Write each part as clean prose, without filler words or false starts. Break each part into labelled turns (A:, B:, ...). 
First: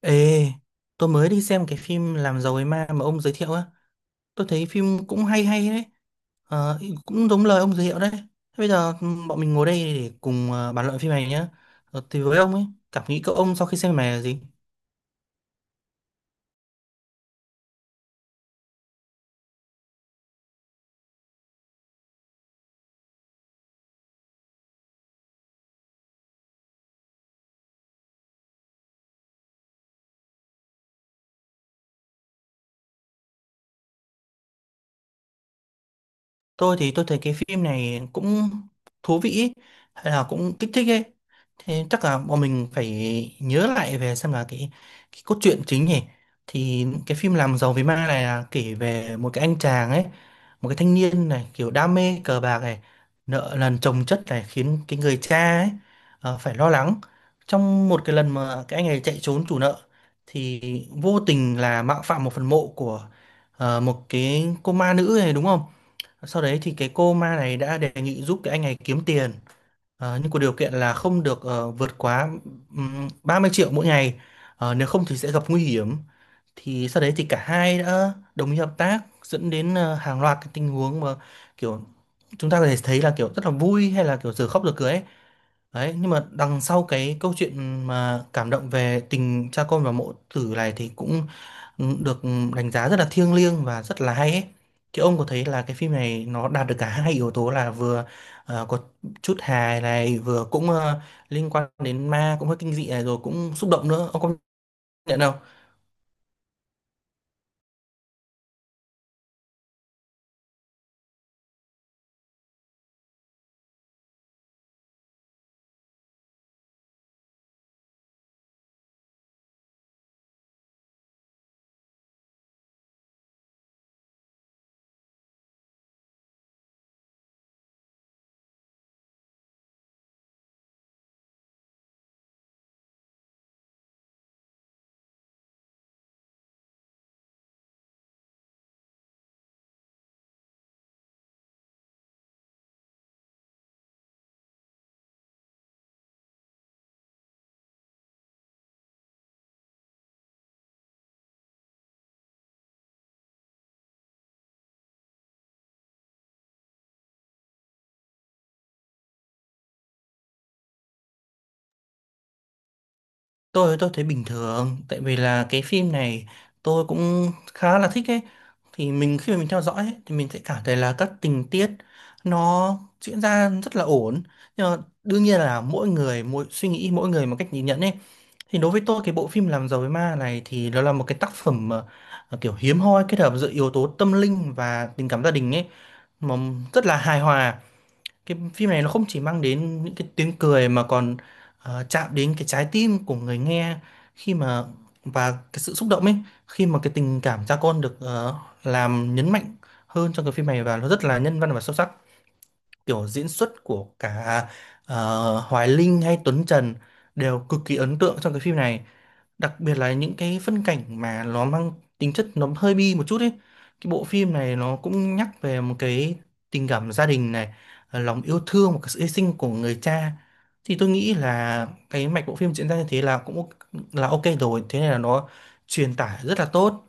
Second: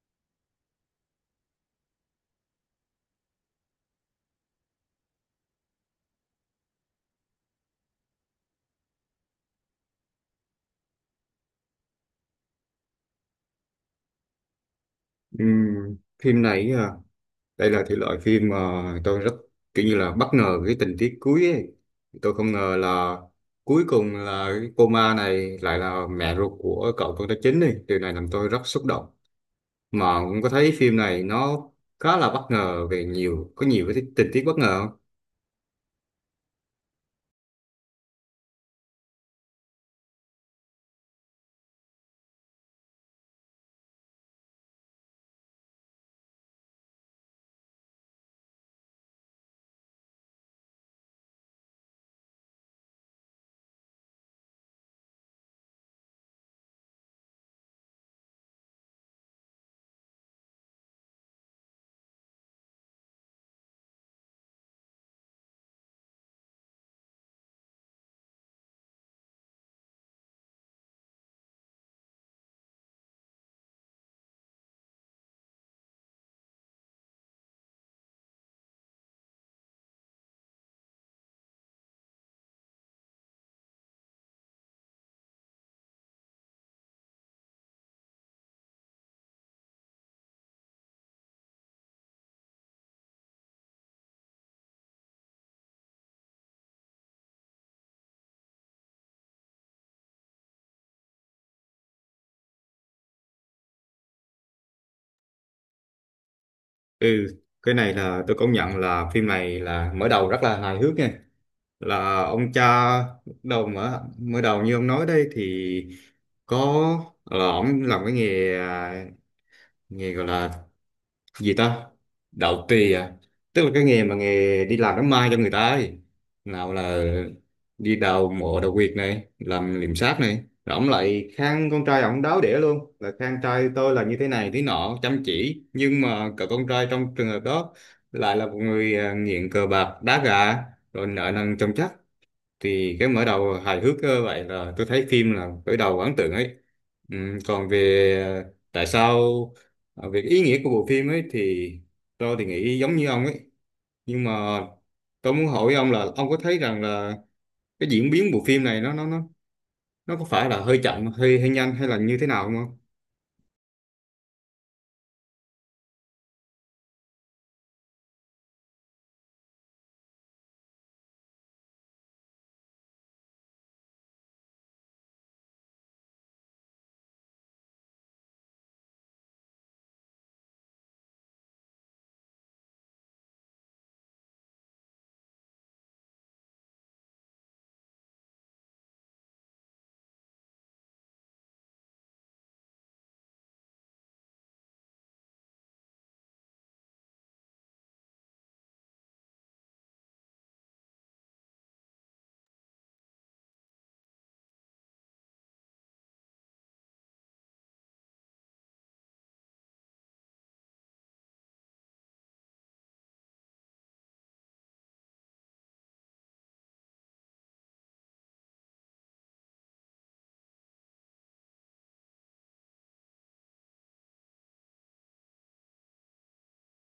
A: Ê, tôi mới đi xem cái phim Làm giàu ấy ma mà ông giới thiệu á. Tôi thấy phim cũng hay hay đấy. Ờ, Cũng giống lời ông giới thiệu đấy. Thế. Bây giờ bọn mình ngồi đây để cùng bàn luận phim này nhá. Thì với ông ấy, cảm nghĩ của ông sau khi xem phim này là gì?
B: Ừm, phim này à, đây là thể loại phim mà tôi rất kiểu như là bất ngờ cái tình tiết cuối ấy. Tôi không ngờ là cuối cùng là cái cô ma này lại là mẹ ruột của cậu con trai chính đi. Điều này làm tôi rất xúc động. Mà cũng có thấy phim này nó khá là bất ngờ về nhiều cái tình tiết bất ngờ không?
A: Tôi thì tôi thấy cái phim này cũng thú vị ý, hay là cũng kích thích ấy. Thế chắc là bọn mình phải nhớ lại về xem là cái cốt truyện chính nhỉ. Thì cái phim làm giàu vì ma này là kể về một cái anh chàng ấy, một cái thanh niên này kiểu đam mê cờ bạc này, nợ nần chồng chất này khiến cái người cha ấy phải lo lắng. Trong một cái lần mà cái anh này chạy trốn chủ nợ thì vô tình là mạo phạm một phần mộ của một cái cô ma nữ này đúng không. Sau đấy thì cái cô ma này đã đề nghị giúp cái anh này kiếm tiền, nhưng có điều kiện là không được vượt quá 30 triệu mỗi ngày. Nếu không thì sẽ gặp nguy hiểm. Thì sau đấy thì cả hai đã đồng ý hợp tác dẫn đến hàng loạt cái tình huống mà kiểu chúng ta có thể thấy là kiểu rất là vui hay là kiểu giờ khóc giờ cười ấy. Đấy, nhưng mà đằng sau cái câu chuyện mà cảm động về tình cha con và mẫu tử này thì cũng được đánh giá rất là thiêng liêng và rất là hay ấy. Thì ông có thấy là cái phim này nó đạt được cả hai yếu tố là vừa có chút hài này vừa cũng liên quan đến ma cũng hơi kinh dị này rồi cũng xúc động nữa, ông có nhận không?
B: Ừ, cái này là tôi công nhận là phim này là mở đầu rất là hài hước nha. Là ông cha, đầu mở mới đầu như ông nói đây thì có là ông làm cái nghề, à, nghề gọi là gì ta, đạo tỳ à, tức là cái nghề đi làm đám ma cho người ta ấy, nào là đi đào mộ, đào huyệt này, làm liệm xác này, rồi ông lại khen con trai ông đáo đĩa luôn, là khen trai tôi là như thế này thế nọ, chăm chỉ, nhưng mà cậu con trai trong trường hợp đó lại là một người, nghiện cờ bạc, đá gà, rồi nợ nần chồng chất. Thì cái mở đầu hài hước vậy là tôi thấy phim là khởi đầu ấn tượng ấy. Còn về ờ, tại sao về cái ý nghĩa của bộ phim ấy, thì tôi thì nghĩ giống như ông ấy, nhưng mà tôi muốn hỏi ông là ông có thấy rằng là cái diễn biến bộ phim này nó có phải là hơi chậm, hơi hơi nhanh, hay là như thế nào không?
A: Tôi thấy bình thường tại vì là cái phim này tôi cũng khá là thích ấy. Thì mình khi mà mình theo dõi ấy, thì mình sẽ cảm thấy là các tình tiết nó diễn ra rất là ổn. Nhưng mà đương nhiên là mỗi người mỗi suy nghĩ, mỗi người một cách nhìn nhận ấy. Thì đối với tôi cái bộ phim Làm giàu với ma này thì nó là một cái tác phẩm kiểu hiếm hoi kết hợp giữa yếu tố tâm linh và tình cảm gia đình ấy, mà rất là hài hòa. Cái phim này nó không chỉ mang đến những cái tiếng cười mà còn chạm đến cái trái tim của người nghe khi mà, và cái sự xúc động ấy, khi mà cái tình cảm cha con được làm nhấn mạnh hơn trong cái phim này, và nó rất là nhân văn và sâu sắc. Kiểu diễn xuất của cả Hoài Linh hay Tuấn Trần đều cực kỳ ấn tượng trong cái phim này, đặc biệt là những cái phân cảnh mà nó mang tính chất nó hơi bi một chút ấy. Cái bộ phim này nó cũng nhắc về một cái tình cảm gia đình này, lòng yêu thương và cái sự hy sinh của người cha. Thì tôi nghĩ là cái mạch bộ phim diễn ra như thế là cũng ok, là ok rồi, thế nên là nó truyền tải rất là tốt.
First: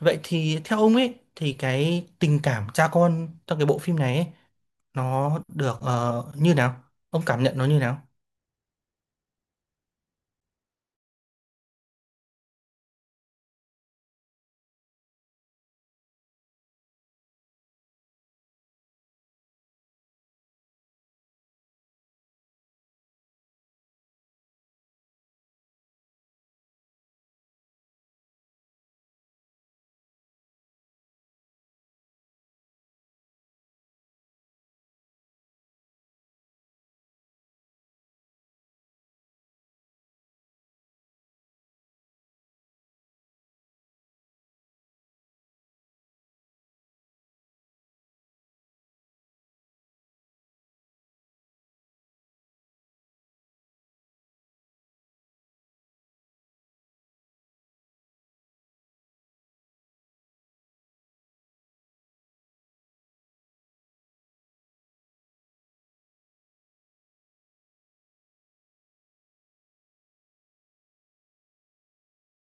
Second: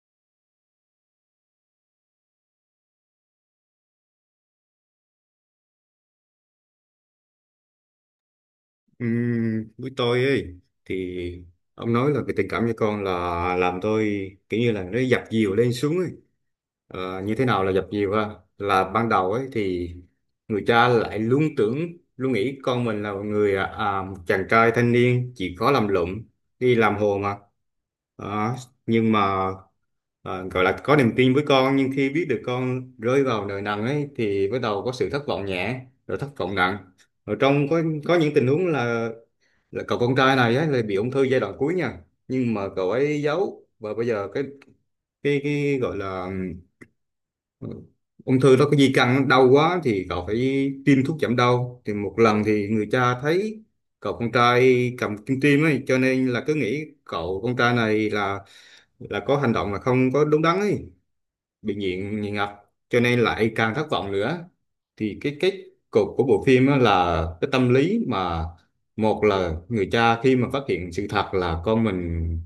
A: Vậy thì theo ông ấy thì cái tình cảm cha con trong cái bộ phim này ấy, nó được như nào, ông cảm nhận nó như nào?
B: Với tôi ấy thì ông nói là cái tình cảm cho con là làm tôi kiểu như là nó dập dìu lên xuống ấy. Như thế nào là dập dìu ha? Là ban đầu ấy thì người cha lại luôn tưởng, luôn nghĩ con mình là một người, một chàng trai thanh niên chỉ có làm lụm, đi làm hồ mà. Đó, nhưng mà, gọi là có niềm tin với con, nhưng khi biết được con rơi vào nợ nần ấy thì bắt đầu có sự thất vọng nhẹ, rồi thất vọng nặng, ở trong có những tình huống là cậu con trai này ấy, là bị ung thư giai đoạn cuối nha, nhưng mà cậu ấy giấu. Và bây giờ cái gọi là Ừ. Ung thư đó có di căn, đau quá thì cậu phải tiêm thuốc giảm đau, thì một lần thì người cha thấy cậu con trai cầm kim tiêm ấy, cho nên là cứ nghĩ cậu con trai này là có hành động là không có đúng đắn ấy, bị nghiện nghiện ngập, cho nên lại càng thất vọng nữa. Thì cái kết cục của bộ phim á là cái tâm lý mà, một là người cha khi mà phát hiện sự thật là con mình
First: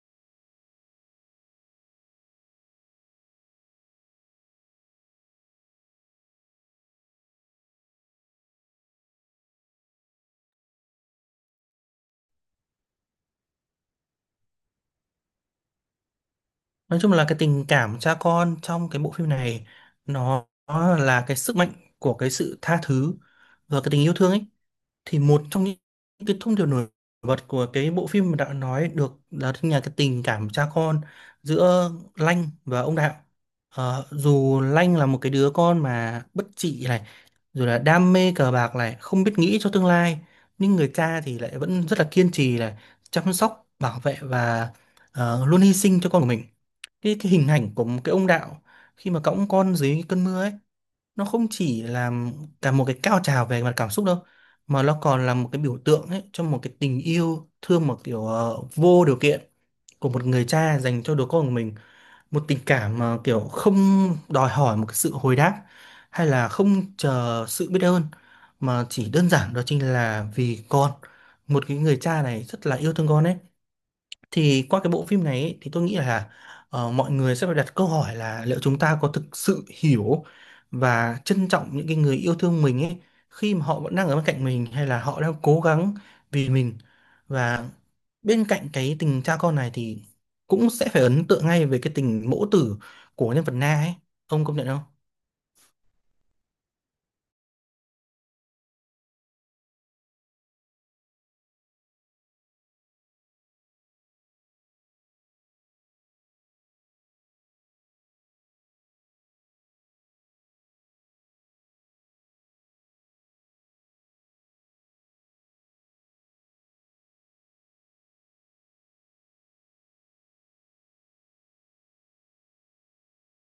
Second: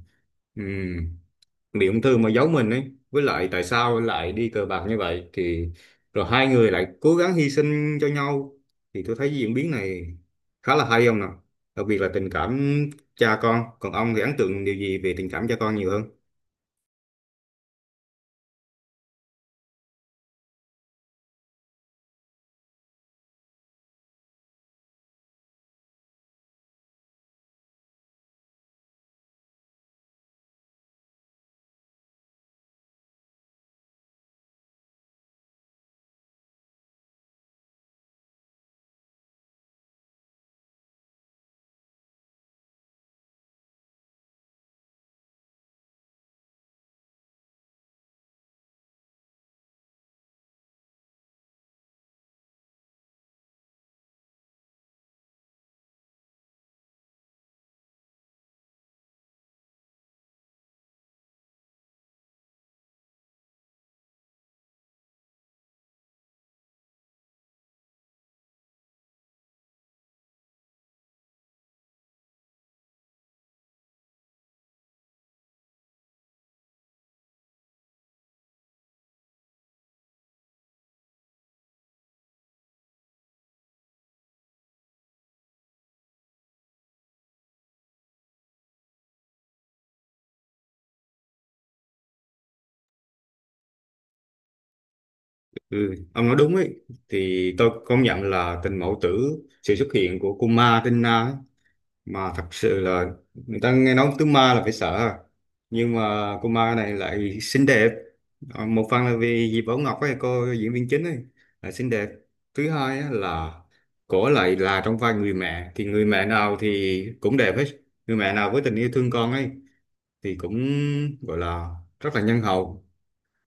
B: bị ung thư mà giấu mình ấy, với lại tại sao lại đi cờ bạc như vậy, thì rồi hai người lại cố gắng hy sinh cho nhau, thì tôi thấy diễn biến này khá là hay ông nào. Đặc biệt là tình cảm cha con. Còn ông thì ấn tượng điều gì về tình cảm cha con nhiều hơn?
A: Nói chung là cái tình cảm cha con trong cái bộ phim này nó là cái sức mạnh của cái sự tha thứ và cái tình yêu thương ấy. Thì một trong những cái thông điệp nổi bật của cái bộ phim mà đã nói được là thứ nhà cái tình cảm cha con giữa Lanh và ông Đạo. Dù Lanh là một cái đứa con mà bất trị này, rồi là đam mê cờ bạc này, không biết nghĩ cho tương lai, nhưng người cha thì lại vẫn rất là kiên trì này, chăm sóc bảo vệ và luôn hy sinh cho con của mình. Cái hình ảnh của một cái ông Đạo khi mà cõng con dưới cơn mưa ấy, nó không chỉ là cả một cái cao trào về mặt cảm xúc đâu, mà nó còn là một cái biểu tượng ấy cho một cái tình yêu thương, một kiểu vô điều kiện của một người cha dành cho đứa con của mình. Một tình cảm mà kiểu không đòi hỏi một cái sự hồi đáp hay là không chờ sự biết ơn, mà chỉ đơn giản đó chính là vì con, một cái người cha này rất là yêu thương con ấy. Thì qua cái bộ phim này ấy, thì tôi nghĩ là mọi người sẽ phải đặt câu hỏi là liệu chúng ta có thực sự hiểu và trân trọng những cái người yêu thương mình ấy, khi mà họ vẫn đang ở bên cạnh mình hay là họ đang cố gắng vì mình. Và bên cạnh cái tình cha con này thì cũng sẽ phải ấn tượng ngay về cái tình mẫu tử của nhân vật Na ấy, ông công nhận không?
B: Ừ, ông nói đúng ấy. Thì tôi công nhận là tình mẫu tử, sự xuất hiện của Kuma Tina ấy, mà thật sự là người ta nghe nói tướng ma là phải sợ ha. Nhưng mà cô ma này lại xinh đẹp. Một phần là vì Diệp Bảo Ngọc ấy, cô diễn viên chính ấy là xinh đẹp. Thứ hai á là cổ lại là trong vai người mẹ, thì người mẹ nào thì cũng đẹp hết, người mẹ nào với tình yêu thương con ấy thì cũng gọi là rất là nhân hậu.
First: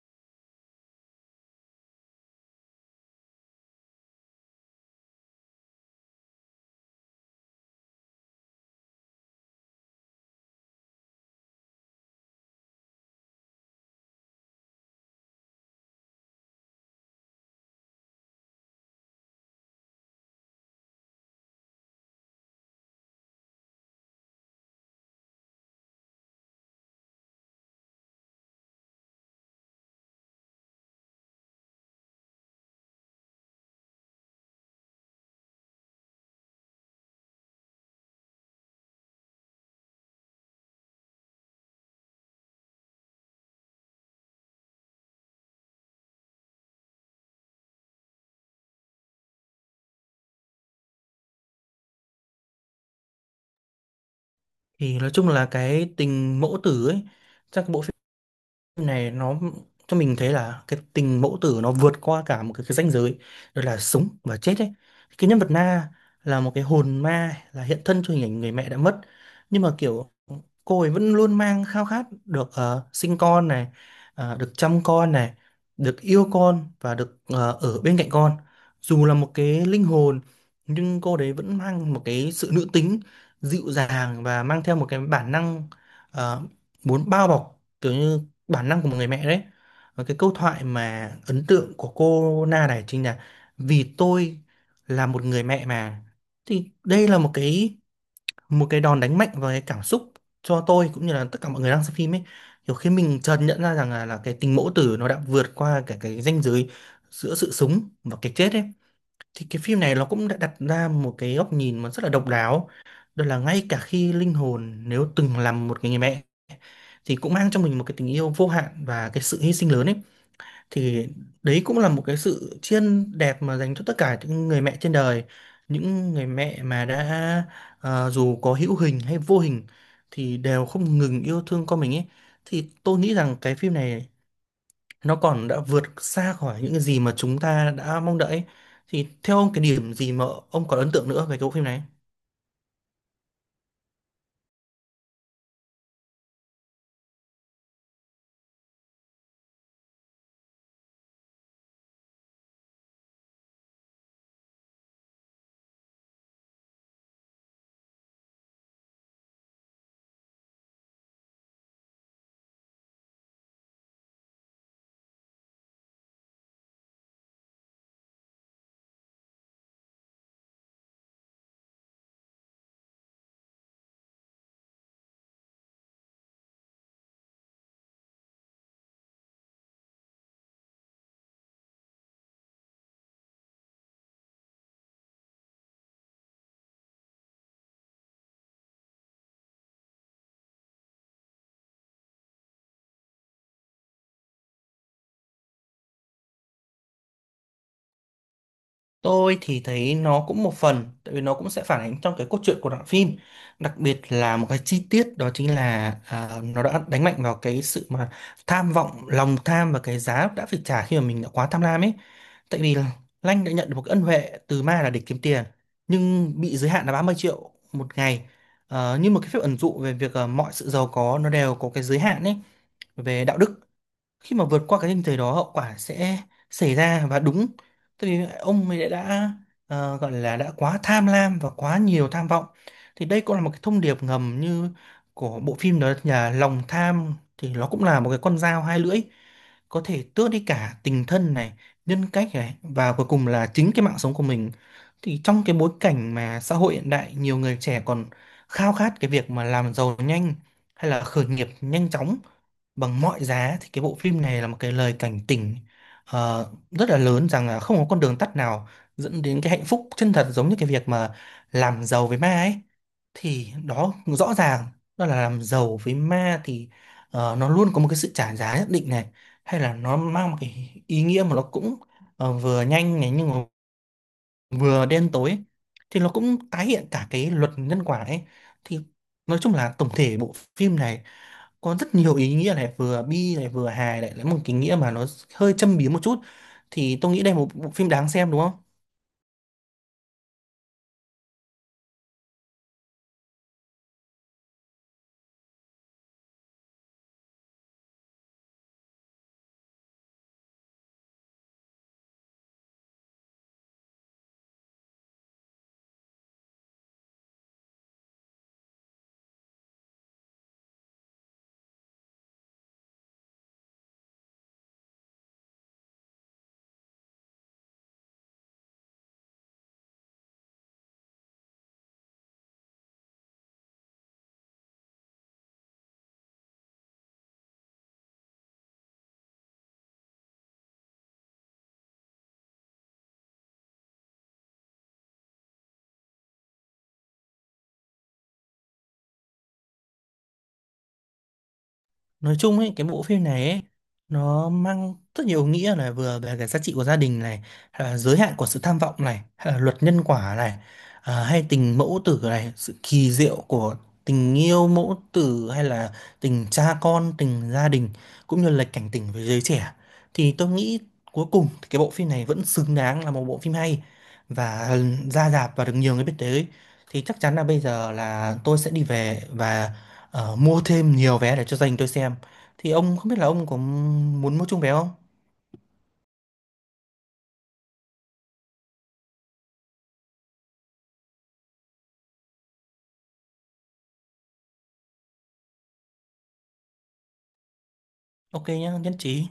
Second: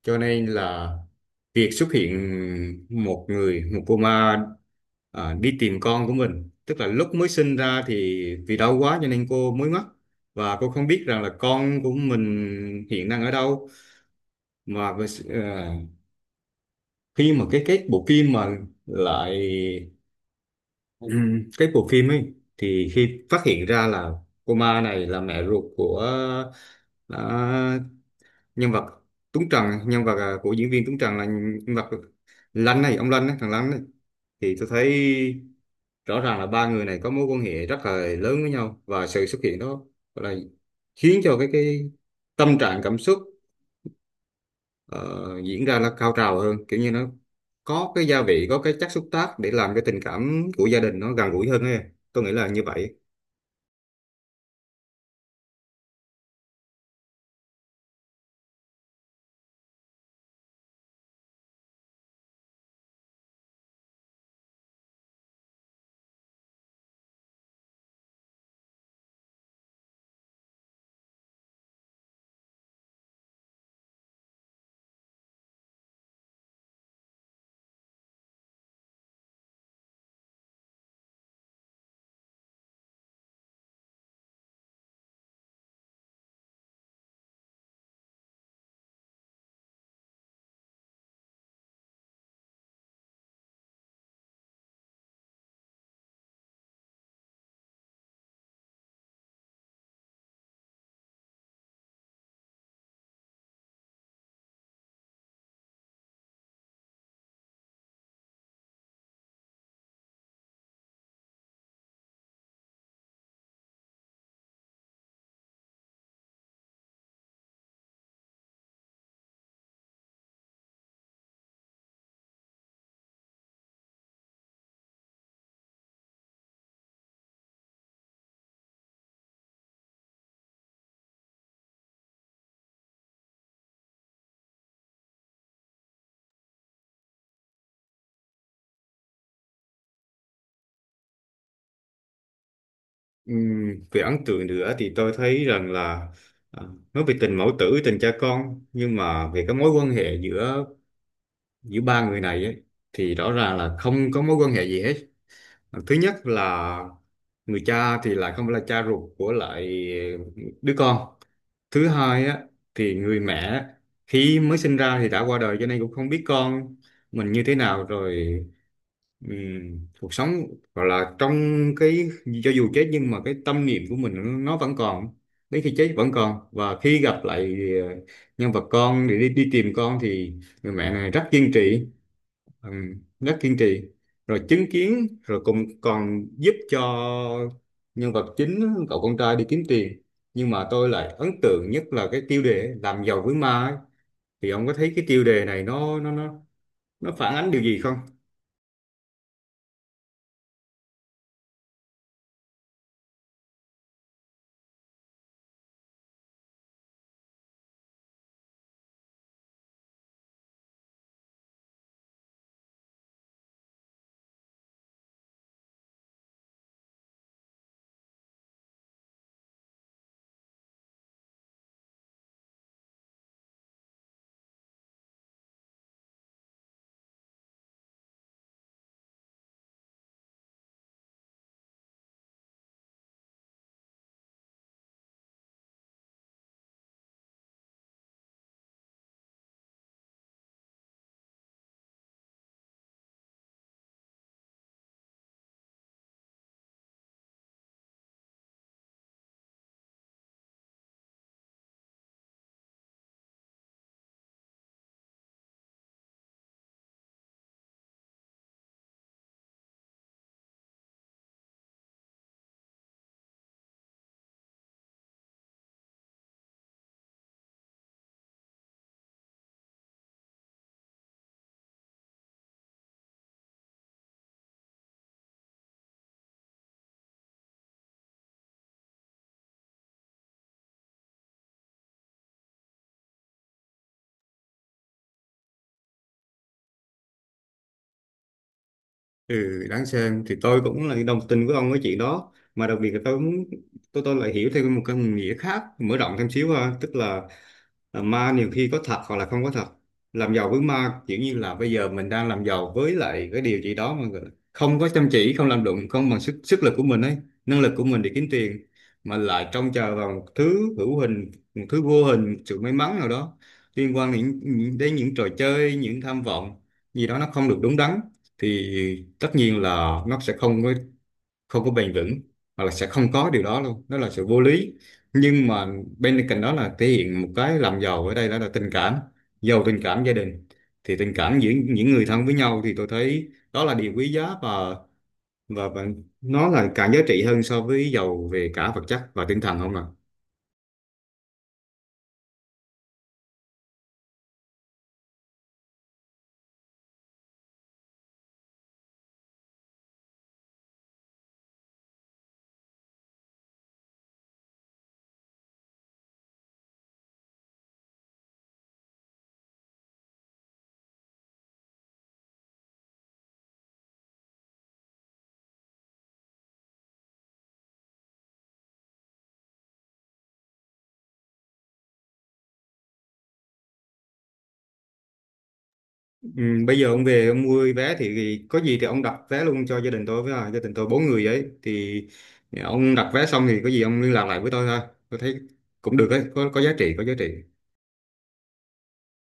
B: Cho nên là việc xuất hiện một cô ma, đi tìm con của mình, tức là lúc mới sinh ra thì vì đau quá cho nên cô mới mất, và cô không biết rằng là con của mình hiện đang ở đâu, mà khi mà cái bộ phim mà lại cái bộ phim ấy thì khi phát hiện ra là cô ma này là mẹ ruột của, à, nhân vật Tuấn Trần, nhân vật, của diễn viên Tuấn Trần là nhân vật Lanh này, ông Lanh ấy, thằng Lanh ấy, thì tôi thấy rõ ràng là ba người này có mối quan hệ rất là lớn với nhau, và sự xuất hiện đó là khiến cho cái tâm trạng, cảm xúc ờ, diễn ra là cao trào hơn, kiểu như nó có cái gia vị, có cái chất xúc tác để làm cái tình cảm của gia đình nó gần gũi hơn ấy. Tôi nghĩ là như vậy.
A: Thì nói chung là cái tình mẫu tử ấy trong cái bộ phim này nó cho mình thấy là cái tình mẫu tử nó vượt qua cả một cái ranh giới, đó là sống và chết ấy. Cái nhân vật Na là một cái hồn ma, là hiện thân cho hình ảnh người mẹ đã mất, nhưng mà kiểu cô ấy vẫn luôn mang khao khát được sinh con này, được chăm con này, được yêu con và được ở bên cạnh con. Dù là một cái linh hồn, nhưng cô đấy vẫn mang một cái sự nữ tính, dịu dàng và mang theo một cái bản năng ờ, muốn bao bọc, kiểu như bản năng của một người mẹ đấy. Và cái câu thoại mà ấn tượng của cô Na này chính là vì tôi là một người mẹ mà, thì đây là một cái, một cái đòn đánh mạnh vào cái cảm xúc cho tôi cũng như là tất cả mọi người đang xem phim ấy. Kiểu khi mình chợt nhận ra rằng là cái tình mẫu tử nó đã vượt qua cả cái ranh giới giữa sự sống và cái chết ấy. Thì cái phim này nó cũng đã đặt ra một cái góc nhìn mà rất là độc đáo, đó là ngay cả khi linh hồn nếu từng làm một cái người mẹ thì cũng mang trong mình một cái tình yêu vô hạn và cái sự hy sinh lớn ấy. Thì đấy cũng là một cái sự tri ân đẹp mà dành cho tất cả những người mẹ trên đời, những người mẹ mà đã dù có hữu hình hay vô hình thì đều không ngừng yêu thương con mình ấy. Thì tôi nghĩ rằng cái phim này nó còn đã vượt xa khỏi những cái gì mà chúng ta đã mong đợi ấy. Thì theo ông cái điểm gì mà ông còn ấn tượng nữa về cái bộ phim này?
B: Về ấn tượng nữa thì tôi thấy rằng là, à, nói về tình mẫu tử, tình cha con, nhưng mà về cái mối quan hệ giữa giữa ba người này ấy, thì rõ ràng là không có mối quan hệ gì hết. Thứ nhất là người cha thì lại không phải là cha ruột của lại đứa con. Thứ hai á thì người mẹ khi mới sinh ra thì đã qua đời, cho nên cũng không biết con mình như thế nào rồi. Cuộc sống gọi là trong cái, cho dù chết nhưng mà cái tâm niệm của mình nó vẫn còn, đến khi chết vẫn còn, và khi gặp lại ờ, nhân vật con để đi tìm con, thì người mẹ này rất kiên trì, ừ, rất kiên trì, rồi chứng kiến, rồi cũng còn giúp cho nhân vật chính cậu con trai đi kiếm tiền. Nhưng mà tôi lại ấn tượng nhất là cái tiêu đề ấy, làm giàu với ma ấy. Thì ông có thấy cái tiêu đề này nó phản ánh điều gì không?
A: Tôi thì thấy nó cũng một phần, tại vì nó cũng sẽ phản ánh trong cái cốt truyện của đoạn phim, đặc biệt là một cái chi tiết đó chính là nó đã đánh mạnh vào cái sự mà tham vọng, lòng tham và cái giá đã phải trả khi mà mình đã quá tham lam ấy. Tại vì là Lanh đã nhận được một cái ân huệ từ ma là để kiếm tiền, nhưng bị giới hạn là 30 triệu một ngày. Như một cái phép ẩn dụ về việc mọi sự giàu có nó đều có cái giới hạn ấy về đạo đức, khi mà vượt qua cái ranh giới đó hậu quả sẽ xảy ra. Và đúng, tại vì ông ấy đã gọi là đã quá tham lam và quá nhiều tham vọng. Thì đây cũng là một cái thông điệp ngầm như của bộ phim, đó là lòng tham thì nó cũng là một cái con dao hai lưỡi, có thể tước đi cả tình thân này, nhân cách này, và cuối cùng là chính cái mạng sống của mình. Thì trong cái bối cảnh mà xã hội hiện đại nhiều người trẻ còn khao khát cái việc mà làm giàu nhanh hay là khởi nghiệp nhanh chóng bằng mọi giá, thì cái bộ phim này là một cái lời cảnh tỉnh rất là lớn rằng là không có con đường tắt nào dẫn đến cái hạnh phúc chân thật, giống như cái việc mà làm giàu với ma ấy. Thì đó rõ ràng, đó là làm giàu với ma thì nó luôn có một cái sự trả giá nhất định này, hay là nó mang một cái ý nghĩa mà nó cũng vừa nhanh này nhưng mà vừa đen tối ấy. Thì nó cũng tái hiện cả cái luật nhân quả ấy. Thì nói chung là tổng thể bộ phim này có rất nhiều ý nghĩa này, vừa bi này vừa hài, lại lại một cái nghĩa mà nó hơi châm biếm một chút. Thì tôi nghĩ đây là một bộ phim đáng xem đúng không?
B: Ừ, đáng xem thì tôi cũng là đồng tình với ông cái chuyện đó, mà đặc biệt là tôi cũng tôi lại hiểu thêm một cái nghĩa khác, mở rộng thêm xíu ha, tức là ma nhiều khi có thật hoặc là không có thật. Làm giàu với ma kiểu như là bây giờ mình đang làm giàu với lại cái điều gì đó mà không có chăm chỉ, không làm đụng, không bằng sức sức lực của mình ấy, năng lực của mình để kiếm tiền, mà lại trông chờ vào một thứ hữu hình, một thứ vô hình, một sự may mắn nào đó liên quan đến những trò chơi, những tham vọng gì đó nó không được đúng đắn, thì tất nhiên là nó sẽ không có bền vững, hoặc là sẽ không có điều đó luôn, đó là sự vô lý. Nhưng mà bên cạnh đó là thể hiện một cái làm giàu ở đây, đó là tình cảm, giàu tình cảm gia đình. Thì tình cảm giữa những người thân với nhau, thì tôi thấy đó là điều quý giá, và nó là càng giá trị hơn so với giàu về cả vật chất và tinh thần, không ạ?
A: Nói chung ấy cái bộ phim này ấy, nó mang rất nhiều nghĩa này, vừa về cái giá trị của gia đình này, hay là giới hạn của sự tham vọng này, hay là luật nhân quả này, hay tình mẫu tử này, sự kỳ diệu của tình yêu mẫu tử hay là tình cha con, tình gia đình, cũng như là cảnh tỉnh với giới trẻ. Thì tôi nghĩ cuối cùng thì cái bộ phim này vẫn xứng đáng là một bộ phim hay, và ra rạp và được nhiều người biết tới. Thì chắc chắn là bây giờ là tôi sẽ đi về và mua thêm nhiều vé để cho dành tôi xem. Thì ông không biết là ông có muốn mua chung vé không?
B: Ừ, bây giờ ông về ông mua vé thì có gì thì ông đặt vé luôn cho gia đình tôi với, gia đình tôi bốn người ấy, thì ông đặt vé xong thì có gì ông liên lạc lại với tôi ha. Tôi thấy cũng được ấy, có giá trị, có giá trị.
A: Ok nhá, nhất trí.